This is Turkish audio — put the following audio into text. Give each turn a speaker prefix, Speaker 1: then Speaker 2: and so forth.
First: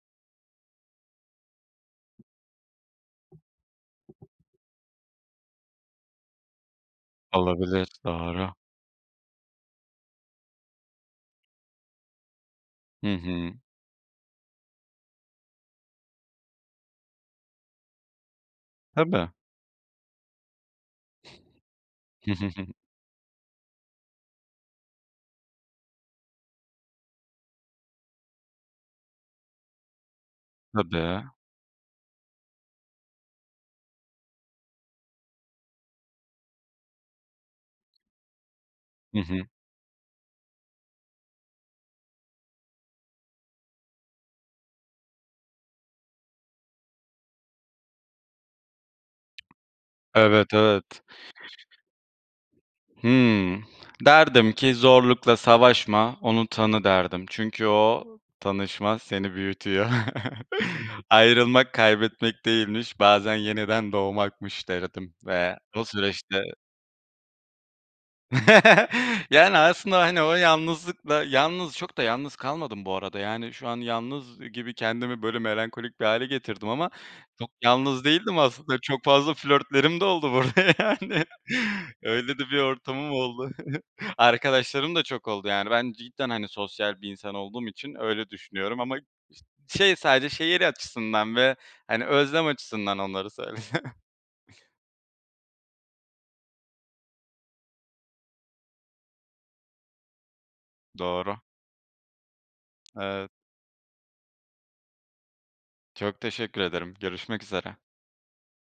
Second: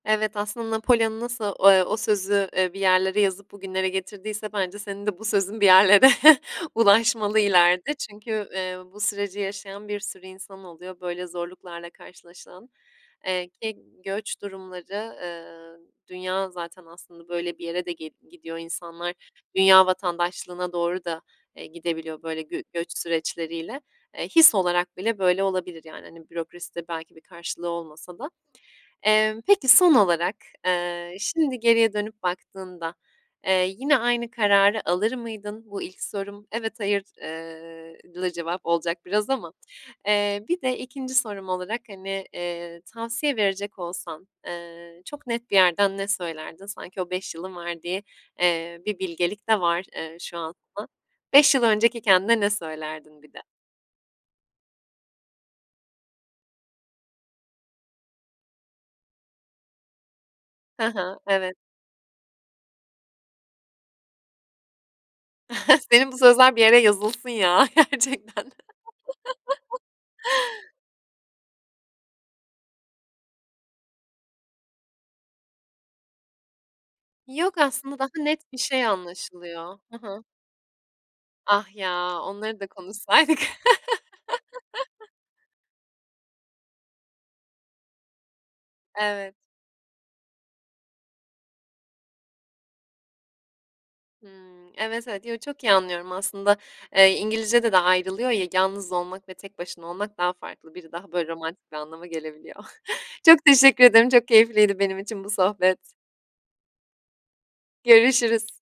Speaker 1: Evet, aslında Napolyon nası o eee, o sözü, eee, bir yerlere yazıp bugünlere getirdiyse bence senin de bu sözün bir yerlere ulaşmalı
Speaker 2: Olabilir,
Speaker 1: ileride çünkü,
Speaker 2: doğru.
Speaker 1: eee, bu süreci yaşayan bir sürü insan oluyor böyle zorluklarla karşılaşılan.
Speaker 2: Hı
Speaker 1: Eee,
Speaker 2: hı.
Speaker 1: ki göç durumları, eee, dünya zaten aslında böyle bir yere de gid gidiyor, insanlar
Speaker 2: Tabii.
Speaker 1: dünya vatandaşlığına doğru da, eee, gidebiliyor
Speaker 2: Hı
Speaker 1: böyle
Speaker 2: hı, hı
Speaker 1: gö
Speaker 2: hı.
Speaker 1: göç süreçleriyle. Eee, his olarak bile böyle olabilir yani, hani, bürokraside belki bir karşılığı olmasa da. Emm, peki, son olarak, eee,
Speaker 2: Tabii.
Speaker 1: şimdi geriye dönüp baktığında, eee, yine aynı kararı alır mıydın? Bu ilk sorum. Evet, hayır, eee, lıı, cevap olacak
Speaker 2: Hı
Speaker 1: biraz
Speaker 2: hı.
Speaker 1: ama, eee, bir de 2'nci sorum olarak, hani, eee, tavsiye verecek olsan, eee, çok net bir yerden ne söylerdin? Sanki o 5 yılın verdiği, eee, bir bilgelik de var, eee, şu
Speaker 2: Evet,
Speaker 1: an
Speaker 2: evet.
Speaker 1: [unintelligible] 5 yıl önceki kendine ne söylerdin bir de?
Speaker 2: Hımm. Derdim ki: "Zorlukla savaşma, onu tanı." derdim. Çünkü o tanışma seni büyütüyor.
Speaker 1: Ha ha, evet.
Speaker 2: "Ayrılmak, kaybetmek değilmiş. Bazen yeniden doğmakmış." derdim ve o
Speaker 1: Senin bu
Speaker 2: süreçte
Speaker 1: sözler bir yere yazılsın ya, gerçekten.
Speaker 2: Yani, aslında, hani, o yalnızlıkla yalnız çok da yalnız kalmadım bu arada. Yani şu an yalnız gibi kendimi böyle melankolik bir hâle getirdim ama çok
Speaker 1: Yok, aslında
Speaker 2: yalnız
Speaker 1: daha
Speaker 2: değildim
Speaker 1: net bir
Speaker 2: aslında.
Speaker 1: şey
Speaker 2: Çok fazla
Speaker 1: anlaşılıyor. Hı
Speaker 2: flörtlerim de
Speaker 1: hı.
Speaker 2: oldu burada yani.
Speaker 1: Ah ya,
Speaker 2: Öyle de bir
Speaker 1: onları da
Speaker 2: ortamım
Speaker 1: konuşsaydık.
Speaker 2: oldu. Arkadaşlarım da çok oldu yani ben cidden, hani, sosyal bir insan olduğum için öyle düşünüyorum ama
Speaker 1: Evet.
Speaker 2: ş şey sadece şehir açısından ve, hani, özlem açısından onları söyledim.
Speaker 1: Hımm. Evet, evet. Yo, çok iyi anlıyorum aslında .Eee, İngilizcede de ayrılıyor ya, yalnız olmak ve tek başına olmak daha farklı. Biri daha böyle
Speaker 2: Doğru.
Speaker 1: romantik bir anlama gelebiliyor.
Speaker 2: Evet.
Speaker 1: Çok teşekkür ederim, çok keyifliydi benim için bu sohbet.
Speaker 2: Çok teşekkür ederim. Görüşmek üzere.
Speaker 1: Görüşürüz.